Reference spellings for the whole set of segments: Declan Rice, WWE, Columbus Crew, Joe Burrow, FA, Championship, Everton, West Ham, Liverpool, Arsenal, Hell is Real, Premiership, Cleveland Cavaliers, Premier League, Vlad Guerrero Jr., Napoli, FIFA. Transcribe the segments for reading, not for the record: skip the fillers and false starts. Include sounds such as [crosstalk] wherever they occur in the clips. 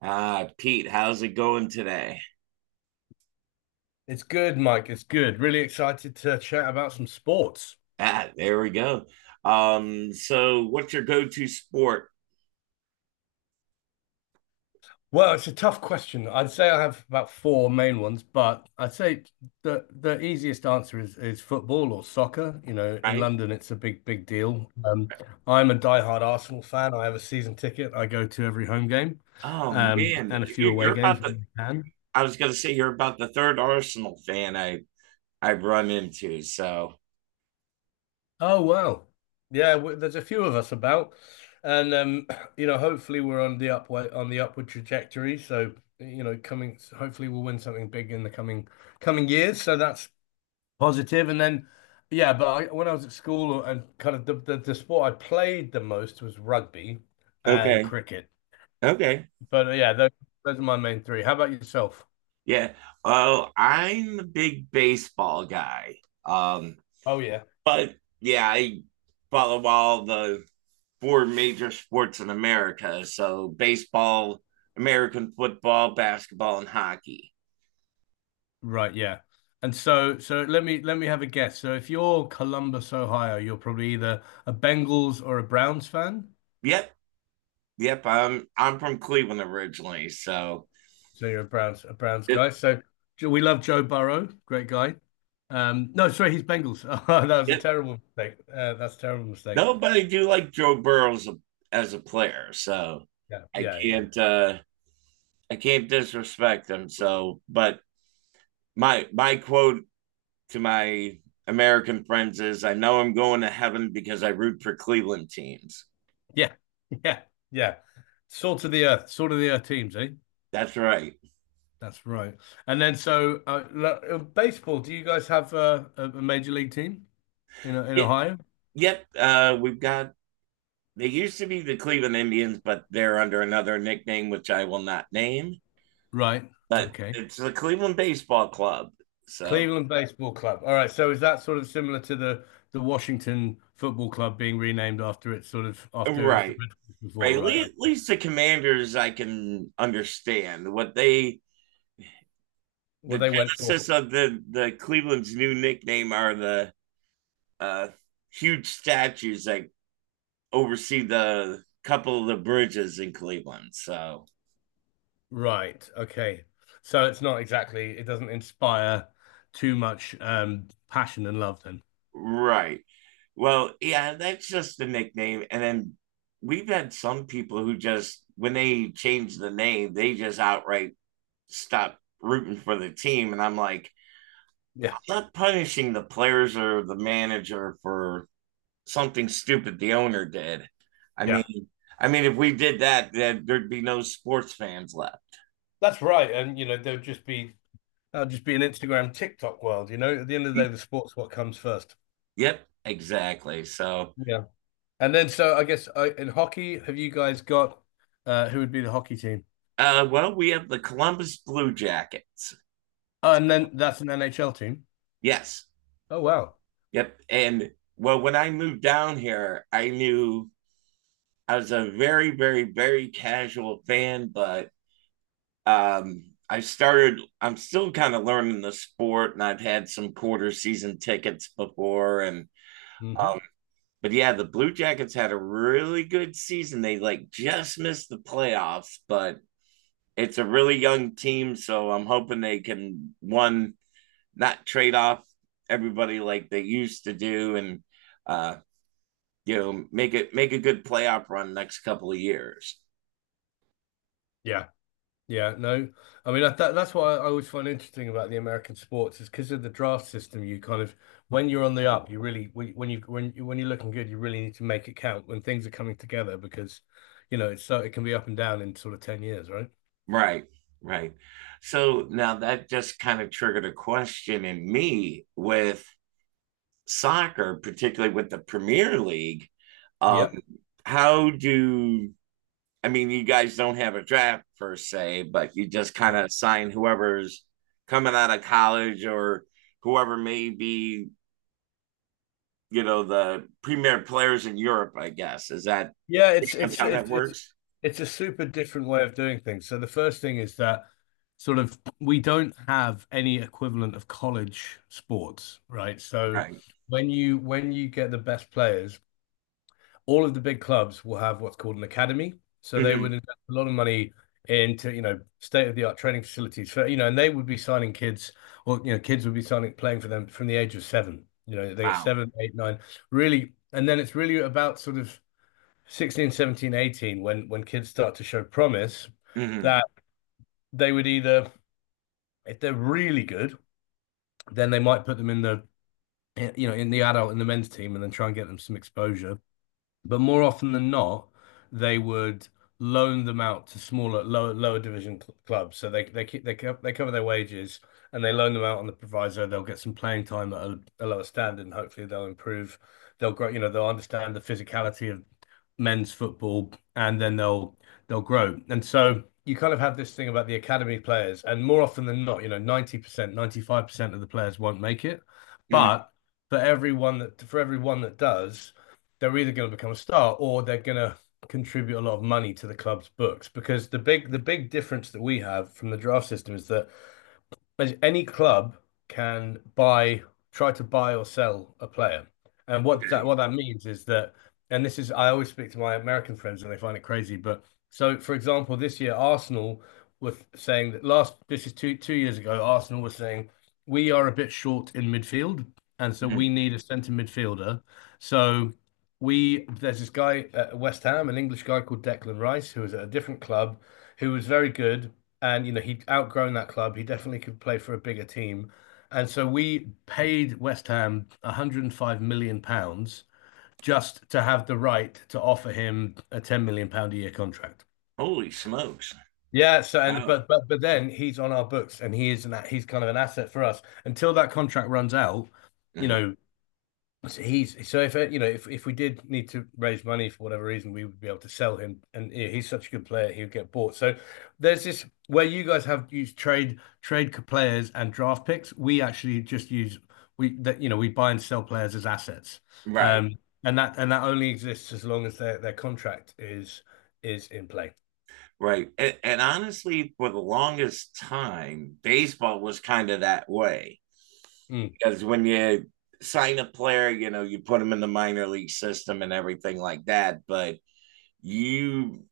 Ah, Pete, how's it going today? It's good, Mike. It's good. Really excited to chat about some sports. Ah, there we go. So what's your go-to sport, Well, it's a tough question. I'd say I have about four main ones, but I'd say the easiest answer is football or soccer. You know, in right? London, it's a big, big deal. I'm a diehard Arsenal fan. I have a season ticket. I go to every home game, Oh man, and a few you're, away you're about games the. when I can. I was gonna say you're about the third Arsenal fan I've run into. So Oh wow. Yeah, w there's a few of us about, and [clears throat] you know, hopefully we're on the upward trajectory. So, you know, coming hopefully we'll win something big in the coming years. So that's positive. And then, yeah, when I was at school and the sport I played the most was rugby and okay, cricket. okay, But yeah, those are my main three. How about yourself? yeah. Well, I'm a big baseball guy. Um, Oh yeah. but yeah, I follow all the four major sports in America. So baseball, American football, basketball, and hockey. Right, yeah. And so let me have a guess. So if you're Columbus, Ohio, you're probably either a Bengals or a Browns fan. Yep, yep. I'm from Cleveland originally, so So you're a Browns guy. it So we love Joe Burrow, great guy. No, sorry, he's Bengals. [laughs] Oh, that was a it terrible mistake. That's a terrible mistake. nobody do like Joe Burrow as as a player, so Yeah, I yeah, yeah. can't uh I can't disrespect him. So, but my quote to my American friends is, "I know I'm going to heaven because I root for Cleveland teams." Yeah, [laughs] yeah, yeah. Salt of the earth, salt of the earth teams, eh? That's right. That's right. And then so baseball, do you guys have a major league team in Yep, Ohio? yep. We've got. They used to be the Cleveland Indians, but they're under another nickname, which I will not name. Right. But Okay. it's the Cleveland Baseball Club. So, Cleveland Baseball Club. All right. So is that sort of similar to the Washington Football Club being renamed after it was the right. Redskins Right, before, at right? Least, the Commanders, I can understand what they, the well, they went for genesis of the Cleveland's new nickname are the uh, huge statues that oversee the couple of the bridges in Cleveland. So, right. Okay. So it's not exactly it doesn't inspire too much passion and love then. right. Well, yeah, that's just the nickname. And then we've had some people who just, when they change the name, they just outright stop rooting for the team. And I'm like, Yeah. I'm not punishing the players or the manager for something stupid the owner did. I Yeah. mean, I mean, if we did that, then there'd be no sports fans left. That's right. And you know, there'll just be that'll just be an Instagram TikTok world, you know. At the end of the day, [laughs] the sport's what comes first. Yep, exactly. So, Yeah. And then so I guess in hockey, have you guys got who would be the hockey team? Well, we have the Columbus Blue Jackets. Oh, and then that's an NHL team. Yes. Oh wow. Yep. And well, when I moved down here, I knew I was a very, very, very casual fan, but I started, I'm still kind of learning the sport, and I've had some quarter season tickets before. And, hmm um, but yeah, the Blue Jackets had a really good season. They like just missed the playoffs, but it's a really young team. So I'm hoping they can, one, not trade off everybody like they used to do and, uh, you know, make it make a good playoff run next couple of years. Yeah, yeah, no. I mean, that's what I always find interesting about the American sports is because of the draft system. You kind of, when you're on the up, you really when you when you when you're looking good, you really need to make it count when things are coming together because, you know, it's so it can be up and down in sort of 10 years, right? Right, right. So now that just kind of triggered a question in me with soccer, particularly with the Premier League. Um, Yeah. how do I mean, you guys don't have a draft per se, but you just kind of assign whoever's coming out of college or whoever may be, you know, the premier players in Europe, I guess. Is that Yeah, pretty it's much it's how that it's it's works? it's a super different way of doing things. So the first thing is that sort of we don't have any equivalent of college sports, right? So Right. When you get the best players, all of the big clubs will have what's called an academy. So they would Hmm. invest a lot of money into, you know, state-of-the-art training facilities for, you know, and they would be signing kids or, you know, kids would be signing playing for them from the age of 7. You know, they get Wow. 7, 8, 9, really, and then it's really about sort of 16 17, 18, when kids start to show promise, Hmm. that they would either, if they're really good, then they might put them in the men's team and then try and get them some exposure. But more often than not, they would loan them out to smaller, lower division cl clubs. So they cover their wages and they loan them out on the proviso. They'll get some playing time at a lower standard, and hopefully they'll improve. They'll grow. You know, they'll understand the physicality of men's football, and then they'll grow. And so you kind of have this thing about the academy players, and more often than not, you know, 90%, 95% of the players won't make it, Hmm. but for everyone that does they're either going to become a star or they're going to contribute a lot of money to the club's books because the big difference that we have from the draft system is that any club can buy, try to buy or sell a player. And Okay. what that means is that, and this is I always speak to my American friends and they find it crazy. But so, for example, this year Arsenal was saying that last this is two years ago, Arsenal was saying we are a bit short in midfield, and so we Mhm. need a centre midfielder. So we there's this guy at West Ham, an English guy called Declan Rice, who was at a different club, who was very good and you know he'd outgrown that club. He definitely could play for a bigger team, and so we paid West Ham 105 million pounds just to have the right to offer him a 10 million pound a year contract. Holy smokes. Yeah, so and Oh, but then he's on our books and he's kind of an asset for us until that contract runs out. You uh-huh. know, so He's so if you know if we did need to raise money for whatever reason, we would be able to sell him, and yeah, he's such a good player, he would get bought. So there's this where you guys have used trade players and draft picks. We actually just use we that you know we buy and sell players as assets, Right, um, and that only exists as long as their contract is in play. right. And honestly, for the longest time, baseball was kind of that way Mm, because when you sign a player, you know, you put them in the minor league system and everything like that. But you,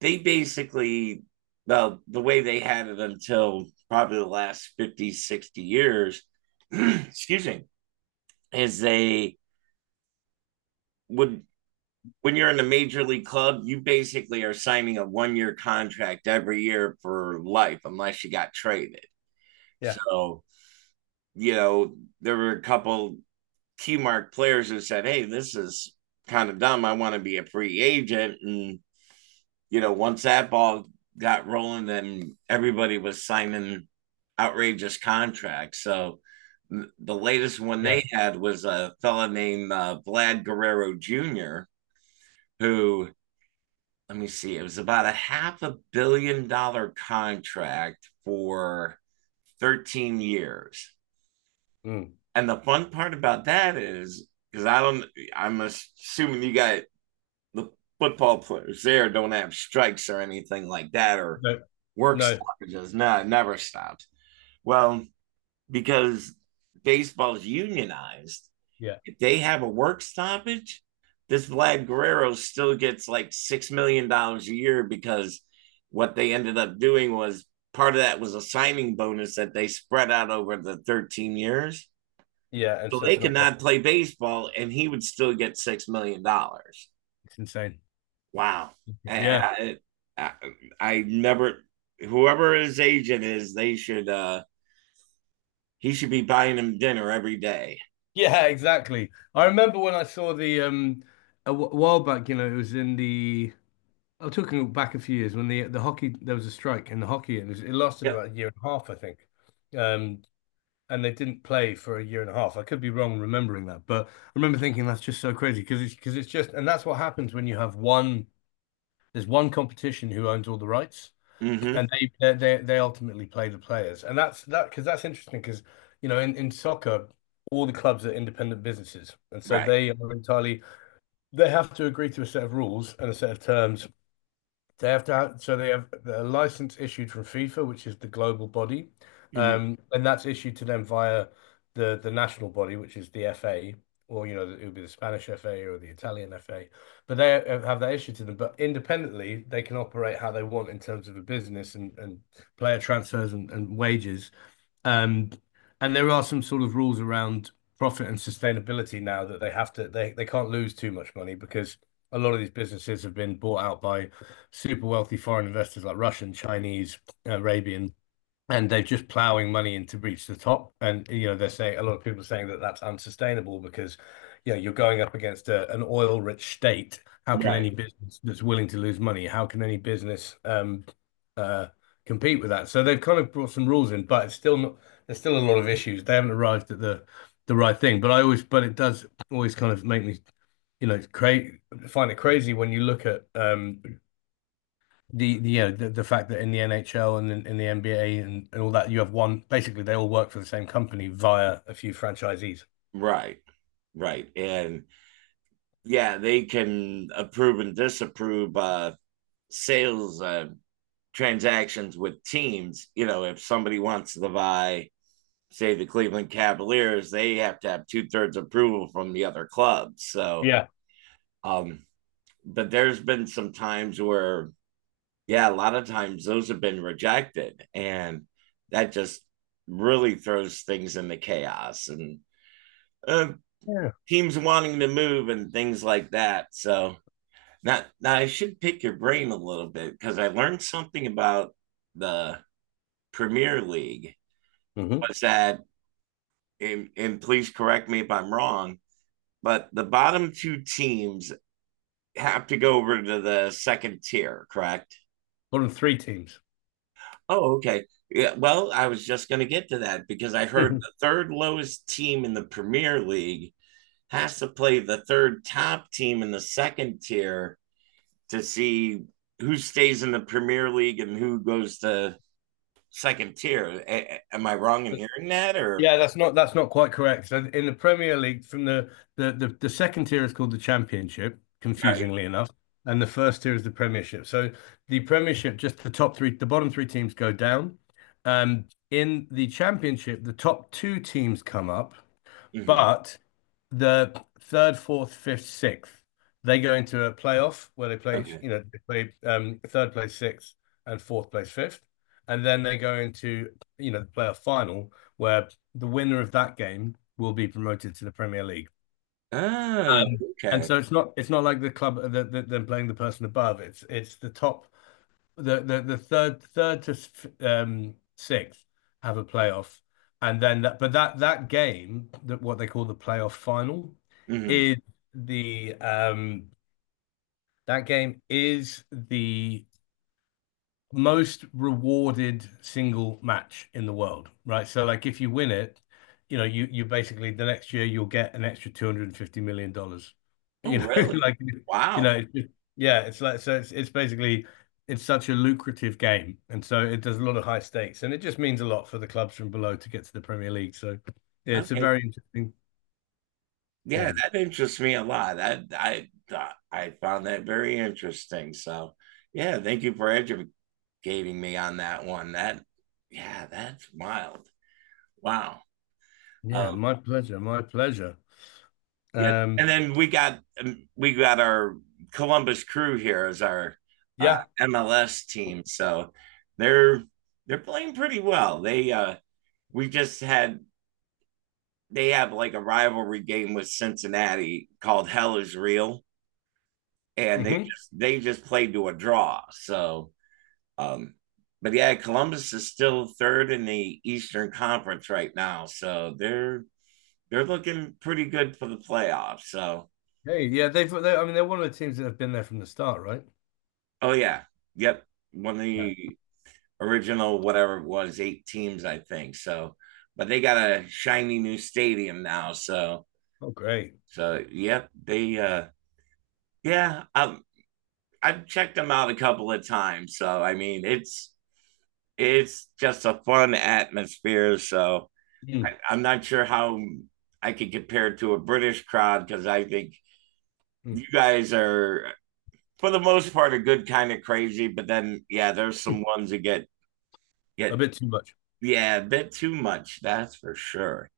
they basically, well, the way they had it until probably the last 50, 60 years, [clears throat] excuse me, is they would when you're in a major league club, you basically are signing a 1 year contract every year for life, unless you got traded. yeah, So, you know, there were a couple key mark players who said, "Hey, this is kind of dumb. I want to be a free agent." And, you know, once that ball got rolling, then everybody was signing outrageous contracts. So, the latest one they yeah. had was a fella named Vlad Guerrero Jr., who let me see, it was about a half a billion dollar contract for 13 years. Mm. And the fun part about that is because I don't, I'm assuming you got the football players there don't have strikes or anything like that or No, work no, stoppages. No, it never stops. Well, because baseball's unionized, yeah, if they have a work stoppage, this Vlad Guerrero still gets like $6 million a year because what they ended up doing was part of that was a signing bonus that they spread out over the 13 years. yeah, and So so they it's could not. not play baseball and he would still get $6 million. It's insane. Wow. Yeah. I, I never whoever his agent is, they should he should be buying him dinner every day. Yeah, exactly. I remember when I saw the while back, you know, it was in the I'm talking back a few years when the hockey there was a strike in the hockey and it lasted Yep. about a year and a half, I think. Um and they didn't play for a year and a half. I could be wrong remembering that, but I remember thinking that's just so crazy because it's just and that's what happens when you have one there's one competition who owns all the rights Mm-hmm. and they ultimately play the players, and that's that because that's interesting because you know in soccer all the clubs are independent businesses, and so Right. they are entirely they have to agree to a set of rules and a set of terms they have to have, so they have a license issued from FIFA, which is the global body, Mm-hmm. And that's issued to them via the national body, which is the FA, or you know it would be the Spanish FA or the Italian FA. But they have that issued to them. But independently, they can operate how they want in terms of a business and player transfers and wages. Um, and there are some sort of rules around profit and sustainability now that they have to they can't lose too much money because a lot of these businesses have been bought out by super wealthy foreign investors like Russian, Chinese, Arabian, and they're just plowing money in to reach the top. And you know, they're saying a lot of people are saying that that's unsustainable because you know you're going up against an oil-rich state. How can any Right. business that's willing to lose money? How can any business uh, compete with that? So they've kind of brought some rules in, but it's still not. There's still a lot of issues. They haven't arrived at the right thing. But it does always kind of make me you know, find it crazy when you look at the the fact that in the NHL and in the NBA and all that you have one basically they all work for the same company via a few franchisees. Right. Right. And yeah, they can approve and disapprove sales transactions with teams. You know, if somebody wants to buy, say, the Cleveland Cavaliers, they have to have two thirds approval from the other clubs. So, Yeah. um, but there's been some times where, yeah, a lot of times those have been rejected. And that just really throws things into chaos and uh, Yeah. teams wanting to move and things like that. So, now, now I should pick your brain a little bit because I learned something about the Premier League. Mm-hmm. Was that, and please correct me if I'm wrong, but the bottom two teams have to go over to the second tier, correct? Bottom three teams. [laughs] Oh, okay. Yeah, well, I was just going to get to that because I heard the third lowest team in the Premier League has to play the third top team in the second tier to see who stays in the Premier League and who goes to second tier. A- am I wrong in But hearing that or yeah, that's not quite correct. So in the Premier League, from the second tier is called the Championship, right? confusingly enough, and the first tier is the Premiership. So the Premiership, just the top three, the bottom three teams go down. In the Championship, the top two teams come up. Hmm. But the third, fourth, fifth, sixth, they go into a playoff where they play, Okay. you know, they play third place, sixth, and fourth place, fifth. And then they go into, you know, the playoff final where the winner of that game will be promoted to the Premier League. Oh, Um, and okay. so it's not like the club that that are playing the person above. It's the top, the third to sixth have a playoff. And then that but that game, that what they call the playoff final, Hmm. is the that game is the most rewarded single match in the world, right? So like if you win it, you know, you basically the next year you'll get an extra $250 million. Dollars. Oh, You know, [laughs] really? like Wow. It's just, yeah, it's like, so it's basically it's such a lucrative game. And so it does a lot of high stakes, and it just means a lot for the clubs from below to get to the Premier League. So yeah, it's a Okay. very interesting Yeah, game. that interests me a lot. I found that very interesting. So, yeah, thank you for educating me on that one. That yeah, that's wild. Wow. Uh, Yeah, my pleasure, my pleasure. yep. Um And then we got our Columbus Crew here as our yeah. MLS team, so they're they're playing pretty well. They we just had they have like a rivalry game with Cincinnati called Hell is Real, mm and they hmm just they just played to a draw. So, um, but yeah, Columbus is still third in the Eastern Conference right now, so they're looking pretty good for the playoffs. So Hey, yeah, I mean they're one of the teams that have been there from the start, right? oh yeah, yep. One of Yeah. the original whatever it was, eight teams, I think. So, but they got a shiny new stadium now. So, Oh, great. so yep, they yeah, I've checked them out a couple of times. So I mean, it's just a fun atmosphere. So Mm. I'm not sure how I could compare it to a British crowd because I think Mm. you guys are for the most part a good kind of crazy, but then yeah, there's some ones that get A get bit too much. Yeah, a bit too much, that's for sure.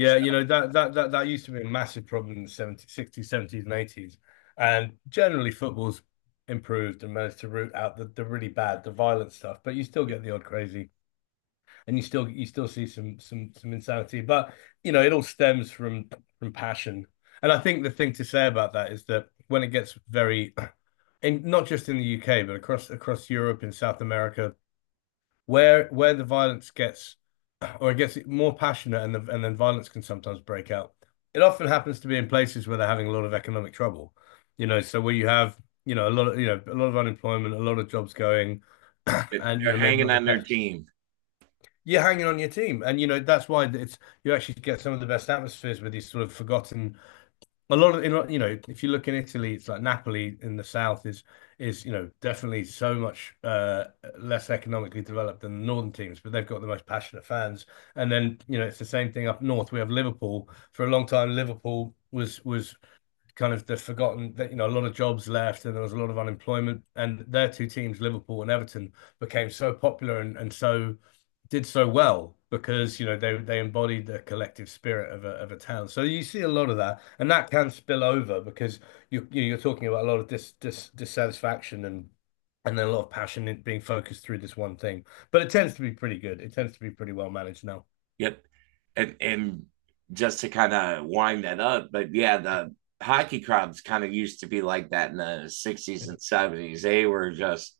So you know, that used to be a massive problem in the 70s, 60s, 70s, and 80s. And generally football's improved and managed to root out the really bad, the violent stuff, but you still get the odd crazy, and you still, you still see some insanity. But you know, it all stems from passion. And I think the thing to say about that is that when it gets very, and not just in the UK, but across Europe, in South America, where the violence gets, or it gets more passionate and and then violence can sometimes break out. It often happens to be in places where they're having a lot of economic trouble, you know. So where you have, you know, a lot of, a lot of unemployment, a lot of jobs going, [clears throat] it- and you they're know maybe hanging not the on their best. team. You're hanging on your team, and you know that's why it's, you actually get some of the best atmospheres with these sort of forgotten, a lot of, you know, if you look in Italy, it's like Napoli in the south is, you know, definitely so much less economically developed than the northern teams, but they've got the most passionate fans. And then, you know, it's the same thing up north. We have Liverpool. For a long time, Liverpool was kind of the forgotten, that you know a lot of jobs left and there was a lot of unemployment, and their two teams, Liverpool and Everton, became so popular and so, did so well because you know they embodied the collective spirit of a town. So you see a lot of that, and that can spill over because you, you're talking about a lot of dissatisfaction and then a lot of passion in being focused through this one thing. But it tends to be pretty good, it tends to be pretty well managed now. Yep. And just to kind of wind that up, but yeah, the hockey crowds kind of used to be like that in the 60s and 70s. They were just,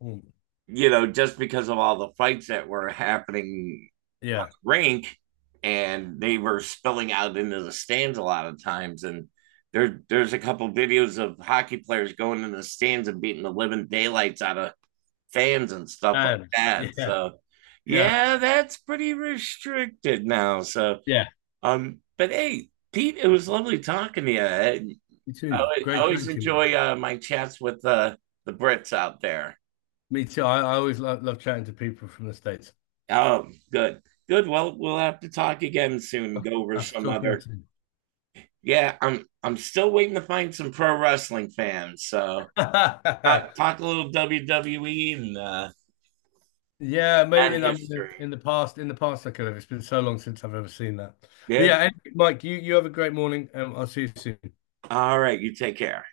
Yeah. you know, just because of all the fights that were happening Yeah. rink and they were spilling out into the stands a lot of times and there's a couple videos of hockey players going in the stands and beating the living daylights out of fans and stuff like And that. yeah. So Yeah, yeah, that's pretty restricted now. So yeah. But hey, Pete, it was lovely talking to you. You too. I Great always chatting to you, man. enjoy my chats with the Brits out there. Me too. I always love, love chatting to people from the States. Oh, good, good. Well, we'll have to talk again soon. I Go over have to some talk again other. soon. Yeah, I'm still waiting to find some pro wrestling fans. So talk, [laughs] talk a little WWE Yeah, mate. and I mean, history. In the past, I could have. It's been so long since I've ever seen that. But Yeah. yeah, anyway, Mike, you have a great morning, and I'll see you soon. All right. You take care.